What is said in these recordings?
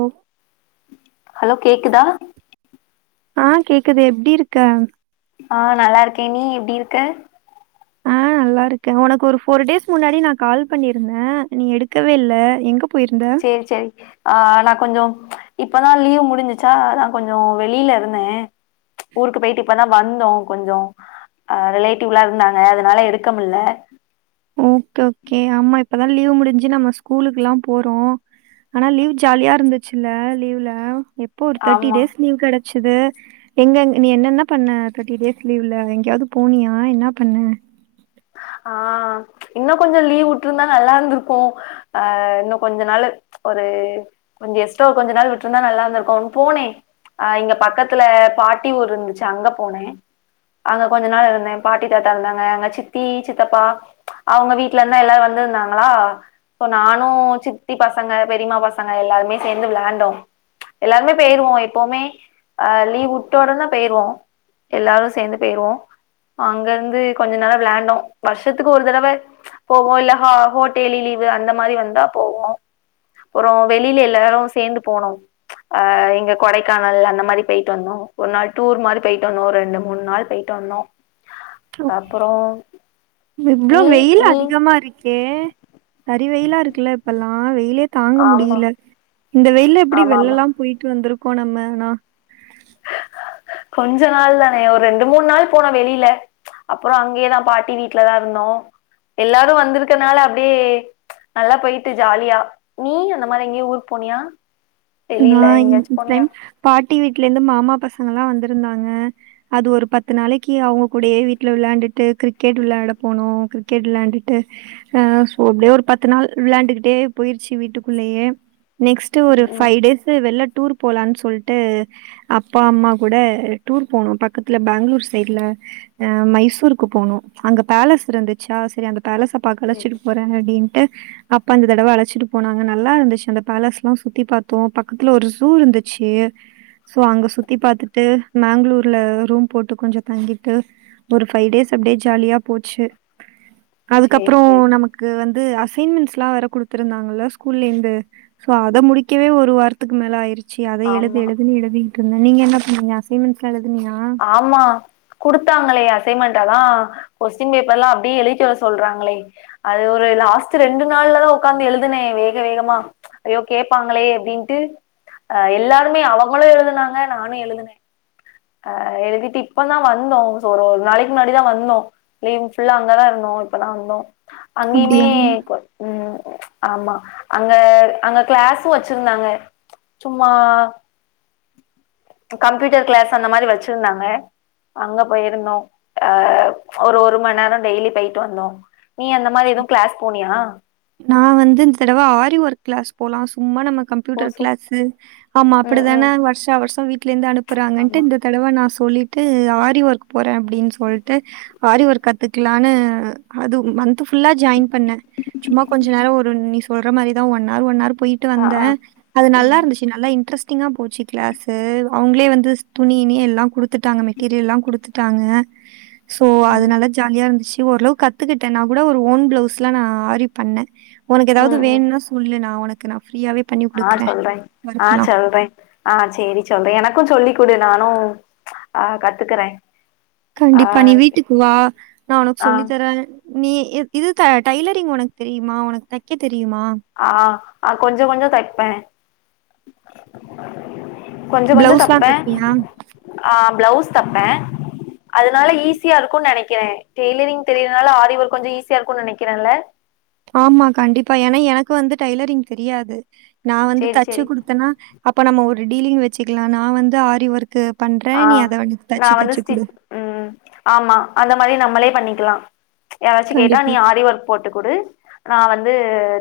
ஓ hello கேக்குதா ஆ கேக்குது எப்டி இருக்க ஆ நல்லா இருக்கே நீ எப்டி இருக்க ஆ நல்லா இருக்கே ஒனக்கு ஒரு ஃபோர் டேஸ் முன்னாடி நா கால் பண்ணிருந்தே நீ எடுக்கவே இல்ல எங்க போயிருந்த சேரி சேரி ஆ நா கொஞ்ச இப்பதா லீவ் முடிஞ்சிச்சா நா கொஞ்சோ வெளியில இருந்தே ஊருக்கு போயிட்டு இப்ப தா வந்தோ கொஞ்சோ அ ரிலேட்டிவ்லா இருந்தாங்க அதனால எடுக்க முல்ல ஓகே ஓகே ஆமா இப்பதா லீவு முடிஞ்சு நம்ம ஸ்கூலுக்குல்லா போறோ ஆனா லீவ் ஜாலியா இருந்துச்சுல்ல லீவ்ல எப்போ ஒரு தேட்டி ஆமா டேஸ் லீவ் கடச்சிது எங்கங்க நீ என்னென்ன பண்ண தேட்டி டேஸ் லீவ்ல எங்கேயாது போனியா என்ன பண்ண ஆ இன்னு கொஞ்சோ லீவ் வுட்ருந்தா நல்லா இருந்துருக்கு ஆ இன்னு கொஞ்ச நாளு ஒரு கொஞ்ச எஸ்டா கொஞ்ச நாள் விட்டுருந்தா நல்லா இருந்துக்கு போனே அ இங்க பக்கத்துல பாட்டி ஊர் இருந்துச்சு அங்க போனே அங்க கொஞ்ச நாள் இருந்தே பாட்டி தாத்தா இருந்தாங்க அங்க சித்தி சித்தப்பா அவுங்க வீட்லேந்தா எல்லாரு வந்துருந்தாங்ளா இப்போ நானு சித்தி பசங்க பெரிமா பசங்க எல்லாருமே சேந்து வெளாயாண்டோ எல்லாருமே போயிருவோ எப்போமே அ லீவ் வுட்ட ஒடனே போயிருவோ எல்லாரு சேந்து போயிவோ அங்க இருந்து கொஞ்ச நேர விளான் னு வர்ஷத்துக்கு ஒரு தடவ போவோ இல்ல ஹா ஹோட்டேலி லீவு அந்த மாரி வந்தா போவோ ப்புறோ வெளியல எல்லாரு சேந்து போனோ ஆ இங்க கொடைக்கானல் அந்த மாரி போயிட்டு வந்தோ ஒரு நாள் டூர் மாரி போயிட்டு வந்தோ ஒரு ரெண்டு மூண் நாள் போயி ட்டோனோ அப்றோ இவ்ளோ வெயில் அதிகமா இருக்கே சரி வெயிலா இருக்குல்ல இப்பல்லா வெயிலே தாங்க ஆமா முடியில இந்த வெயில்ல எப்டி ஆமா ஆமா வெள்லலா போயிட்டு வந்துர்ருக்கோ நம்ம னா கொஞ்ச நாள் தானே ஒரு ரெண்டு மூண் நாள் போன வெளில அப்றோ அங்கேயேதா பாட்டி வீட்டுலதா இருந்தோ எல்லாரு வந்துருக்கனால அப்டியே நல்லா போயிட்டு ஜாலியா நீ அந்த மாரி எங்கியு ஊர் போனியா நா வெளியில எங்கயாச்சு இந்த போனியா டைம் பாட்டி வீட்லேருந்து மாமா பசங்கல்லா வந்துருந்திருந்தாங்க அது ஒரு பத்து நாளைக்கி அவுங்க கூடேயே வீட்டுல விளாண்டுட்டு கிரிக்கெட் விளாட போனோ கிரிக் கிரிக்கெட் விளாண்ட்டு அ சோ அப்டியே ஒரு பத்து நாள் விளாண்டுகிட்டே போயிருச்சு வீட்டுக்குள்ளேயே நெக்ஸ்ட் ஒரு ம் டேஸ் வெள்ல டூர் போலானு சொல்ட்டு அப்பா அம்மா கூட டூர் போனோ பக்கத்துல பெங்களூர் சைட்ல அ மைசூருக்கு போனோ அங்க பேலஸ் இருந்துச்சா செரி அந்த பேலஸ பாக்கல அழச்சிட்டு போறே அப்டின்னு அப்பா இந்த தடவ அழச்சிட்டு போனாங்க நல்லா இருந்துச்சு அந்த பேஸ்ல்லா சுத்தி பாத் தோ பக்கத்துல ஒரு ஜு இருந்துச்சு சோ அங்க சுத்தி பாத்துட்டு மேங்களூர்ல ரூம் போட்டு கொஞ்சோ தங்கிட்டு ஒரு பைவ் டேஸ் அப்டே ஜாலியா போச்சு சேரி சேரி அதுக்கப்றோ சேரி நமக்கு க்கு வந்து அசைன்மென்ஸ்லா வேர குடுத்துருந்தாங்க ஸ்கூல்லேந்து சோ அத முடி க்கவே ஒரு வாரத்துக்கு மேல ஆயிருச்சு அத எழுது ஆமா எழுதுன்னு எழுதி ட்ருந்த நீங்க என்ன பண்ணீங்க அஸ்ன்மெண்ட்ஸ்லா எழுதுனியா ஆமா குடுத்தாங்களே அசைன்மென்ட்டல்லா கொஸ்சின் பேப்பர்ல்லா அப்டியே எழுதிட்டு வர சொல்றாங்ளே அது ஒரு லாஸ்ட்டு ரெண்டு நாள்லதா உக்காந்து எழுதுனே வேக வேகமா ஐயோ கேபாங்களே அப்டின்ட்டு அ எல்லாருமே அவங்களு எழுதுனாங்க நானு எழுதுனே அ எழுதிட்டு இப்ப தா வந்தோ சோ ஒரு ஒரு நாளைக்கு முன்னாடிதா வந்தோ லீவ்வு ஃபுல்லா அங்கதா இருந்தோ இப்ப தா வந்தோ அங்கியுமே அப்படியா? ம் ஆமா அங்க அங்க கிளாஸ் வச்சிருந்தாங்க சும்மா கம்ப்யூட்டர் கிளாஸ் அந்த மாரி வச்சுருந்தாங்க அங்க போயிருந்தோ அ ஒரு ஒரு மண் நேரோ டெய்லி போயிட்டு வந்தோ நீ அந்த மாரி எதுவு கிளாஸ் போனியா நா வந்து இந்த தடவ ஆரி ஒர்க் கிளாஸ் போலா சும்மா நம்ம கம் ஓ துட சூப் கிள்ஸு ஆமா ம் அப்டிதானே ம் வர்ஷோ வர்ஷோ வீட்ல இருந்து அனுப்புறாங்கன்ட்டு ஆமா இந்த தடவ நா சொல்லிட்டு ஆரி ஒர்க் போறே அப்டின்னு சொல்ட்டு ஆரி ஒர்க் கத்துக்கலான்னு அது மந்த்து புல்லா ஜாயின் பண்ணே சும்மா கொஞ்ச நேரோ ஒரு நீ சொல்ற மாரிதா ஒன் ஆர் ஒன் ஆர் போயிட்டு ஆ வந்தே ஆ அது நல்லா ம் இருந்துச் நல்லா இன்ட்ரெஸ்டிங்கா போச்சு கிளாஸு அவுங்களே வந்து துணி கிணி எல்லா குடுத்துட்டாங்க மெட்டீரியல் எல்லா குடுத்துட் டாங்க சோ ம் அதுனல்லா ஜாலியா இருந்துச்சு ஓரளவுக்கு கத்துக்கிட்டே நா கூட ஒரு ஓன் பிளவுஸ்லா நா ஆரி பண்ணே ஒனக்கு ஏதாவது ம் ம் வேணுன்னா சொல்லு நா ஒனக்கு நா ப்ரீயாவே ஆ சொல்றே ஆ சொல்றே ஆ சேரி சொல்றே எனக்கு சொல்லி குடு நானு ஆ கத்துக்குறே கண்டிப்பா நீ வீட்டுக்கு வா நா ஒனக் ஆ சொல்லி தரே நீ இ இது ட பிரான்சு டைலரிங் ஒனக்கு தெரியுமா ஒனக்கு தைக்க தெரியுமா ஆ அ கொஞ்சோ கொஞ்சோ தப்பே கொஞ்ச கொஞ்ச பிளவுஸ்லாம் தப்பே தைப்பியா ஆ ப்ளொஸ் தப்பே அதனால ஈஸியா இருக்கு நெனைக்கிறே டெய்லரிங் தெரியதுனால ஆரி ஒர்க் கொஞ்சோ ஈஸியா இருக்கு நெனைக்கிறேல ஆமா கண்டிப்பா ஏனா எனக்கு வந்து டைலரிங் தெரியாது நா வந்து சேரி தச்சு சேரி குடுத்தனா அப்போ நம்ம ஒரு டீலிங் வச்சுக்கலா நா வந்து ஆரி ஒர்க்கு பண்றே ஆ நீ அத வந் நா தச்சு வந்து தச்சு குடு ஸ்டிச் ம் ஆமா அந்த மாரி நம்மளே பண்ணிக்கலா யாராச்சு கேட்டா நீ கண்டிப்பா ஆரி ஒர்க் போட்டு குடு நா வந்து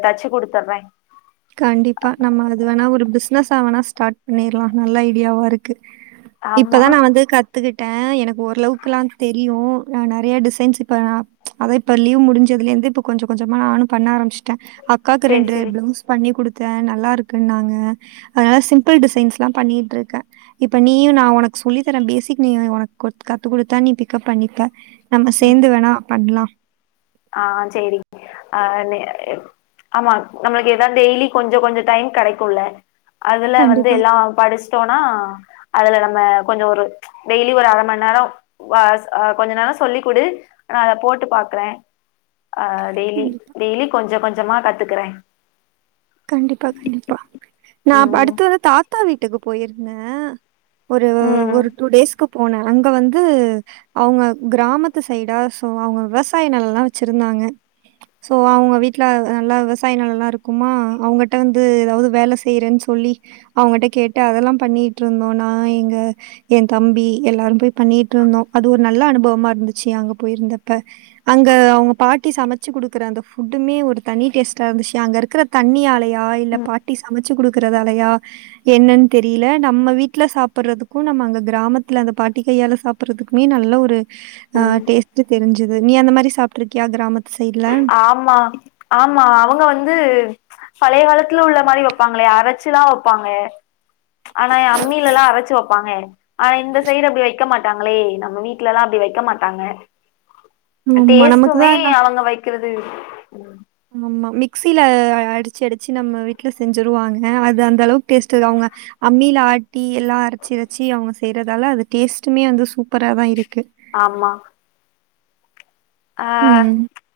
தச்சு குடுத்தர்றே கண்டிப்பா நம்ம அது வேணா ஒரு பிஸ்னஸா வேணா ஸ்டார்ட் பண்ணிர்லா நல்ல ஐடியாவா இருக்கு ஆமா இப்பதா நா வந்து கத் கத்துக்கிட்டே எனக்கு ஓரளவுக்குல்லா தெரியு நா நெறைய டிசைன்ஸ் இப்ப அதா இப்ப லீவ் முடிஞ்சதலேந்து இப்ப கொஞ்சோ கொஞ்சமா நானும் பண்ண ஆரமிச்ட்டே அக்காக்கு சேரி ரெண்டு சேரி பிளவுஸ் பண்ணி் குடுத்தே நல்லாருக்குன்னாங்க அதனால சிம்ப்பிள் டிசைன்ஸ்லாம் பண்ணிட்ருக்கே இப்ப நீயு நா ஒனக் சொல்லி தரேம் பேசிக் நீ வ ஒனக் ஒத் கத்து குடுத்தா நீ பிக்கப் பண்ணிட்ட நம்ம ம் சேந்து வேணா பண்லா ஆ சேரி ஆ நே எப் ஆமா நம்மளுக்கு எதா டெய்லி கொஞ்சோ கொஞ்சோ டைம் கெடைக்குல்ல அதுல வந்து கண்டிப்பா, எல்லா படிச்ட்டோனா அதுல நம்ம கொஞ்சோ ஒரு டெய்லி ஒரு அர மண் நேரோ வாச் அ கொஞ்ச நேரோ சொல்லிக்குடு நா அதப் போட்டு பாக்றே அ டெய்லி கண்டிப்பா, டெய்லி கொஞ்ச கொஞ்சமா கத்துகுறே கண்டிப்பா கண்டிப்பா நாப் ம் அடுத்து வந்து தாத்தா வீட்டுகு போயிருந்தே ஒரு ம் ஒரு டூ டேஸ்கு போனே அங்க வந்து அவுங்க கிராமத்து சைடா சோ அவுங்க விவசாய நெலலா வெச்சிருந்தாங்க சோ அவுங்க வீட்ல அ நல்லா விவசாய நெலலா இருக்குமா அவங்கிட்ட வந்து ஏதாவது வேல செய்யறேன் சொல்லி அவங்கிட்ட கேட்டு அதெல்லா பண்ணிட்டு இருந்தோனா ஏங்க ஏ தம்பி எல்லாரு போய் பண்ணிட்டு இருந்தோ அது ஒரு நல்ல அனுபவமா இருந்துச்சு அங்க போயிருந்தப்ப அங்க அவுங்க பாட்டி சமச்சு குடுக்குற அந்த ஃபுட்டுமே ஒரு தனி டேஸ்டா இருந்துச்சு அங்க இருக்குற தண்ணியாலயா இல்ல பாட்டி சமச்சு குடுக்கறதாலயா என்னன் தெரில நம்ம வீட்டுல சாப்பட்றதுக்கு நம்ம அங்க கிராமத்துல அந்த பாட்டி கையால சாப் சாப்பறதுக்குமே நல்ல ஒரு ஆ ம் டேஸ்ட் தெரிஞ்சுது நீ அந்த மாரி சாப்ட்டு இருக்கியா கிராமத்து சைட்ல ஆமா ஆமா அவுங்க வந்து பழைய காலத்ல உள்ள மாரி வெப்பாங்களே அரச்சுலா வெப்பாங்கே ஆனா எ அம்மிலல்லா அரச்சு வெப்பாங்கே ஆனா இந்த சைடு அப்டி வெக்க மாட்டாங்களே நம்ம வீட்லலா அப்டி வெக்க மாட்டாங்க ஆமா. நமக்கு டேஸ்ட்டுமே தான் அவங்க வெக்கிறது மம்மா மிக்சில அடிச்சி அடிச்சி நம்ம வீட்ல செஞ்சிருவாங்க அது அந்தளவுக் டேஸ்ட்டு இர் அவுங்க அம்மில ஆட்டி எல்லா அரச்சுரச்சி அவுங்க செய்றதால அது டேஸ்ட்டுமே வந்து சூப்பராதா இருக்கு ஆமா அ ம்.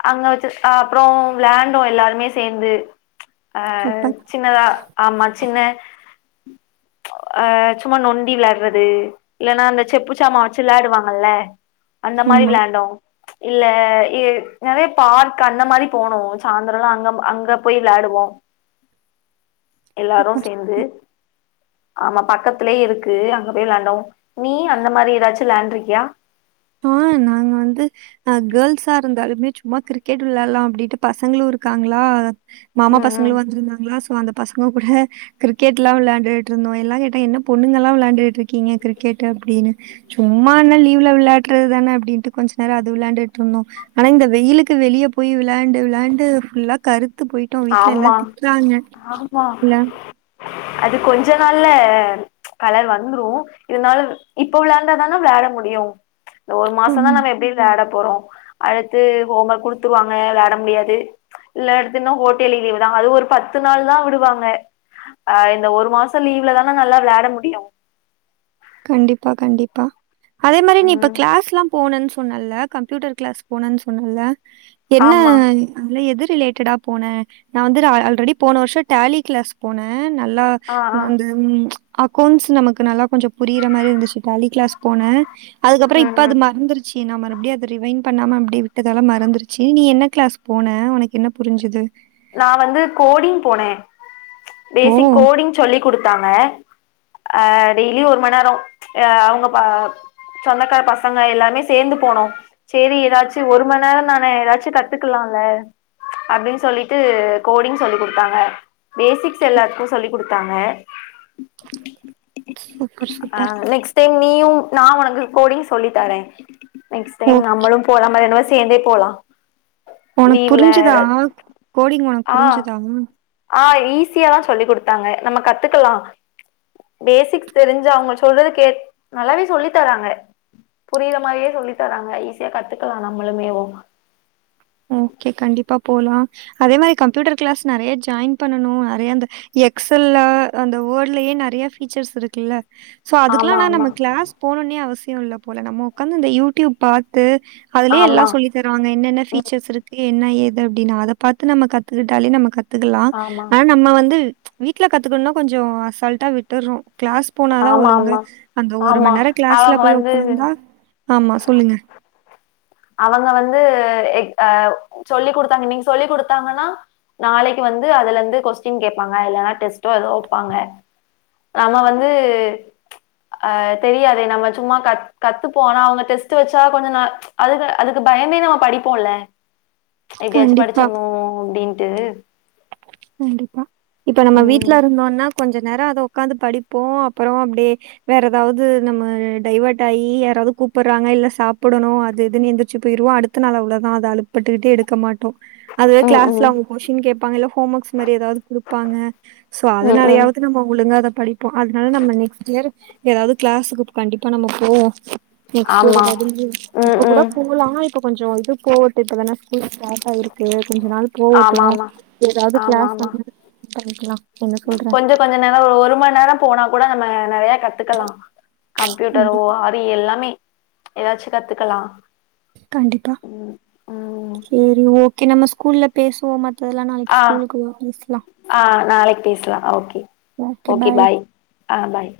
அங்க வெச்சு ஆப்றோ வ்ளாண்டோ எல்லாருமே சேந்து அ சூப்பர். சின்னதா ஆமா சின்ன அ சும்மா நொண்டி விளாட்றது இல்லனா அந்த செப்பு சாமா வெச்சு விளாடுவாங்கல்ல அந்த மாரி ஆமா. விளாண்டோ இல்ல இ நெறைய பார்க் அந்த மாரிப் போனோ சாந்திரலா அங்கம் அங்கப் போய் விளாடுவோ எல்லாரு சூப்பர். சேந்து ஆமா பக்கத்துலே இருக்கு அங்க போய் விளாண்டோ நீ அந்த மாரி எதாச்சு விளாண்ட்ருக்கியா ஆ நாங்க வந்து அ கேர்ள்சா இருந்தாலுமே சும்மா கிரிக்கெட் விளால்லா அப்டிட்டு பசங்ளு இருக்காங்ளா மாமா ம் பசங்ளு ம் வந்துருந்தாங்ளா சோ அந்தப் பசங்க கூட கிரிக்கெட்லா விளாண்டுட்ருந்தோ எல்லாம் கேட்டா என்னப் பொண்ணுங்கல்லா விளாண்டுட்ருக்கீங்க கிரிக்கெட்டு அப்டினு சும்மா என்னா லீவ்ல விளாட்றதுதானே அப்டின்ட்டு கொஞ்ச நேரோ அது விளாண்டுட்ருந்தோ ஆனா இந்த வெயிலுக்கு வெளியப் போய் விளாண்டு விளாண்டு ஃபுல்லாக் கருத்து போயிட் ட்டு வீட்ல ஆமா எல்லாத் திட்றாங்க ஆமா இல்ல அது கொஞ்ச நாள்ல கலர் வந்த்துரு இருந்தாலுவ் இப்ப விளாண்டாதான விளாட முடியு இந்த ஒரு ம். மாசந்தா நம்ம எப்டி விளாடப் போறோ அடுத்து ஹோம் ஒர்க் குடுத்துருவாங்க விளாட முடியாது இல்லாட்டின்னா கோட் டேலீ லீவு தான் அது ஒரு பத்து நாள் தான் விடுவாங்க ஆ இந்த ஒரு மாசம் லீவ்ல தானா நல்லா விளையாட முடியும் கண்டிப்பா கண்டிப்பா அதே மாரி நீ இப்ப ம் கிளாஸ்ல்லாம் போனன்னு சொன்னல கம்ப்யூட்டர் கிளாஸ் போனேன்னு சொன்னல என்ன ஆமா அத எது ரிலேட்டடா போன நா வந்து ஆல்ரெடி போன வருஷம் டாலி கிளாஸ் போனேன் நல்லா ஆ ஆ அந்த அக்கௌண்ட்ஸ் நமக்கு நல்லா கொஞ்சம் புரியற மாரி இருந்துச்சு டாலி கிளாஸ் போன அதுக்கப்பறம் ம் இப்ப அது ம் மறந்துச்சு சி நா மறுபடியும் அத ரிவைன் பண்ணாம அப்டி விட்டதால மறந்துருச்சு நீ என்ன கிளாஸ் போன உனக்கு என்ன புரிஞ்சிது நா வந்து கோடிங் போனே ஓ! பேசிக் கோடிங் சொல்லி குடுத்தாங்க அ டெய்லி ஒரு மண்நேரம் அவங்க ப சொந்தக்கார பசங்க எல்லாமே சேந்து போனோம் சேரி ஏதாச்சும் ஒரு மண்நேரம் தான ஏதாச்சும் கத்துக்கலால அப்டின்னு சொல்லி ட்டு கோடிங் சொல்லி குடுத்தாங்க பேசிக்ஸ் எல்லாருக்கும் சொல்லி குடுத்தாங்க சூப்பர், ஆ சூப்பர். நெக்ஸ்ட் நெக்ஸ்ட் டைம் நீயும் நா உனக்கு கோடிங் சொல்லித்தரேன் நெக்ஸ்ட் டைம் ஓகே. நம்மளும் போலாமேரி இருந்தா சேர்ந்தே போலாம் உனக்கு புரிஞ்சுதா கோடிங் உனக் ஆ ஆ ஈஸியாதா சொல்லி் குடுத்தாங்க நம்ம கத்துக்கலா பேசிக்ஸ் தெரிஞ்சு அவுங்கள் சொல்றதக் கேட் நல்லாவே சொல்லித் தராங்கே புரியிற மாரியே சொல்லித் தராங்க ஈஸியாக் கத்துக்கலா நம்மளுமே ஓ ஓகே கண்டிப்பா போலா அதே மாரி கம்ப்யூட்டர் கிளாஸ் நெறைய ஜாயின் பண்ணனு நெறைய அந்த எக்ஸல்ல அந்த வேர்ட்லயே நெறைய ஃபிச்சர்ஸ் இருக்குல்ல சோ ஆமா அதுக்லானா ஆமா நம்ம கிளாஸ் போணுன்னே அவசியோ இல்லப் போல நம்ம உக்காந்து இந்த யூடியூப் பாத்து அதுலியே எல்லா ஆமா சொல்லித் தருவாங்க என்னென்ன ஃபீச்சர்ஸ் இருக்கு என்ன ஏது அப்டினு அதப் பாத்து நம்ம கத்துகிட்டாலே நம்ம கத் கத்துக்கலாம் ஆமா ஆனா நம்ம வந்து வீட்ல கத்துக்கணும்னா கொஞ்சம் அசால்ட்டா விட்டுறோம் கிளாஸ் போனாதான் ஆமா ஒழுங்கா ஆமா அந்த ஒரு ஆமா மண்நேரம் அவங்க போய் வந்து உட்காந்தா ஆமா சொல்லுங்க அவங்க வந்து அ சொல்லி குடுத்தாங்க நீங்க சொல்லி குடுத்தாங்கன்னா நாளைக்கு வந்து அதுல இருந்து கொஸ்டின் கேட்பாங்க இல்லன்னா டெஸ்ட்டோ ஏதோ வைப்பாங்க நாம வந்து அ தெரியாதே நம்ம சும்மா கத் கத்துப்போம் அவங்க டெஸ்ட் வச்சா கொஞ்ச ந அதுக்கு அதுக்கு பயந்தே நம்ம படிப்போம்ல எப்டியாச்சும் கண்டிப்பா. படிச்சணும் அப்டின்ட்டு கண்டிப்பா இப்ப நம்ம வீட்ல ம் இருந்தோம்னா கொஞ்ச நேரௌ அத உக்காந்து படிப்போம் அப்பறோ அப்டியே வேற ஏதாவது நம்ம டைவர்ட் ஆயி யாராவது கூப்பிடுறாங்க இல்ல சாப்பிடணும் அது இதுனு எந்திரச்சு போயிருவோம் அடுத் அடுத்த நாலு அவ்ளோதாதான் அத அலுப்பு பட்டுக்கிட்டு எடுக்க மாட்டோம் அதுவே ம் கிளாஸ்ல ம் அவங்க கொஸ்டின் கேப்பாங்க இல்ல ஹோம் ஒர்க்ஸ் மாரி ஏதாவது குடுப்பாங்க சோ ம் ம் அதனாலயாவது நம்ம ஒழுங்கா அத படிப் ப்போம் அதனால நம்ம நெக்ஸ்ட் இயர் ஏதாவது கிளாஸுக்கு கண்டிப்பா நம்ம போவோம் நெக்ஸ்ட் இயர் ஆமா எதாவது நியூ ம் இப்ப கூடோ ம் பு இப்பலாம் இப்ப கொஞ்சம் இது போவட்டும் இப்ப வேனா ஸ்கூல் ஸ்டார்ட் ஆகி இருக்கு கொஞ்ச நாள் ஆமா போகட்டும் ஆமா ஏதாவது ஆமா கிளாஸ் ஆமா வந்து பண்ணிக்கலாம் என்ன சொல்ற கொஞ்ச கொஞ்ச நேரம் ஒரு மண்நேரம் போனா கூட நம்ம நிறைய கத்துக்கலாம் கம்ப்யூட்டர் கண்டி ஓ அது டி எல்லாமே ஏதாச்சும் கத்துக்கலா கண்டிப்பா ம் சேரி ஓகே நம்ம ஸ்கூல்ல பேசுவோமா மத்ததெல்லாம் நாளைக்கு ஆ ஸ்கூலுக்கு வா பேசலாம் ஆ நாளைக்கு பேசலாம் ஓகே ஓகே பாய் ஆ பாய்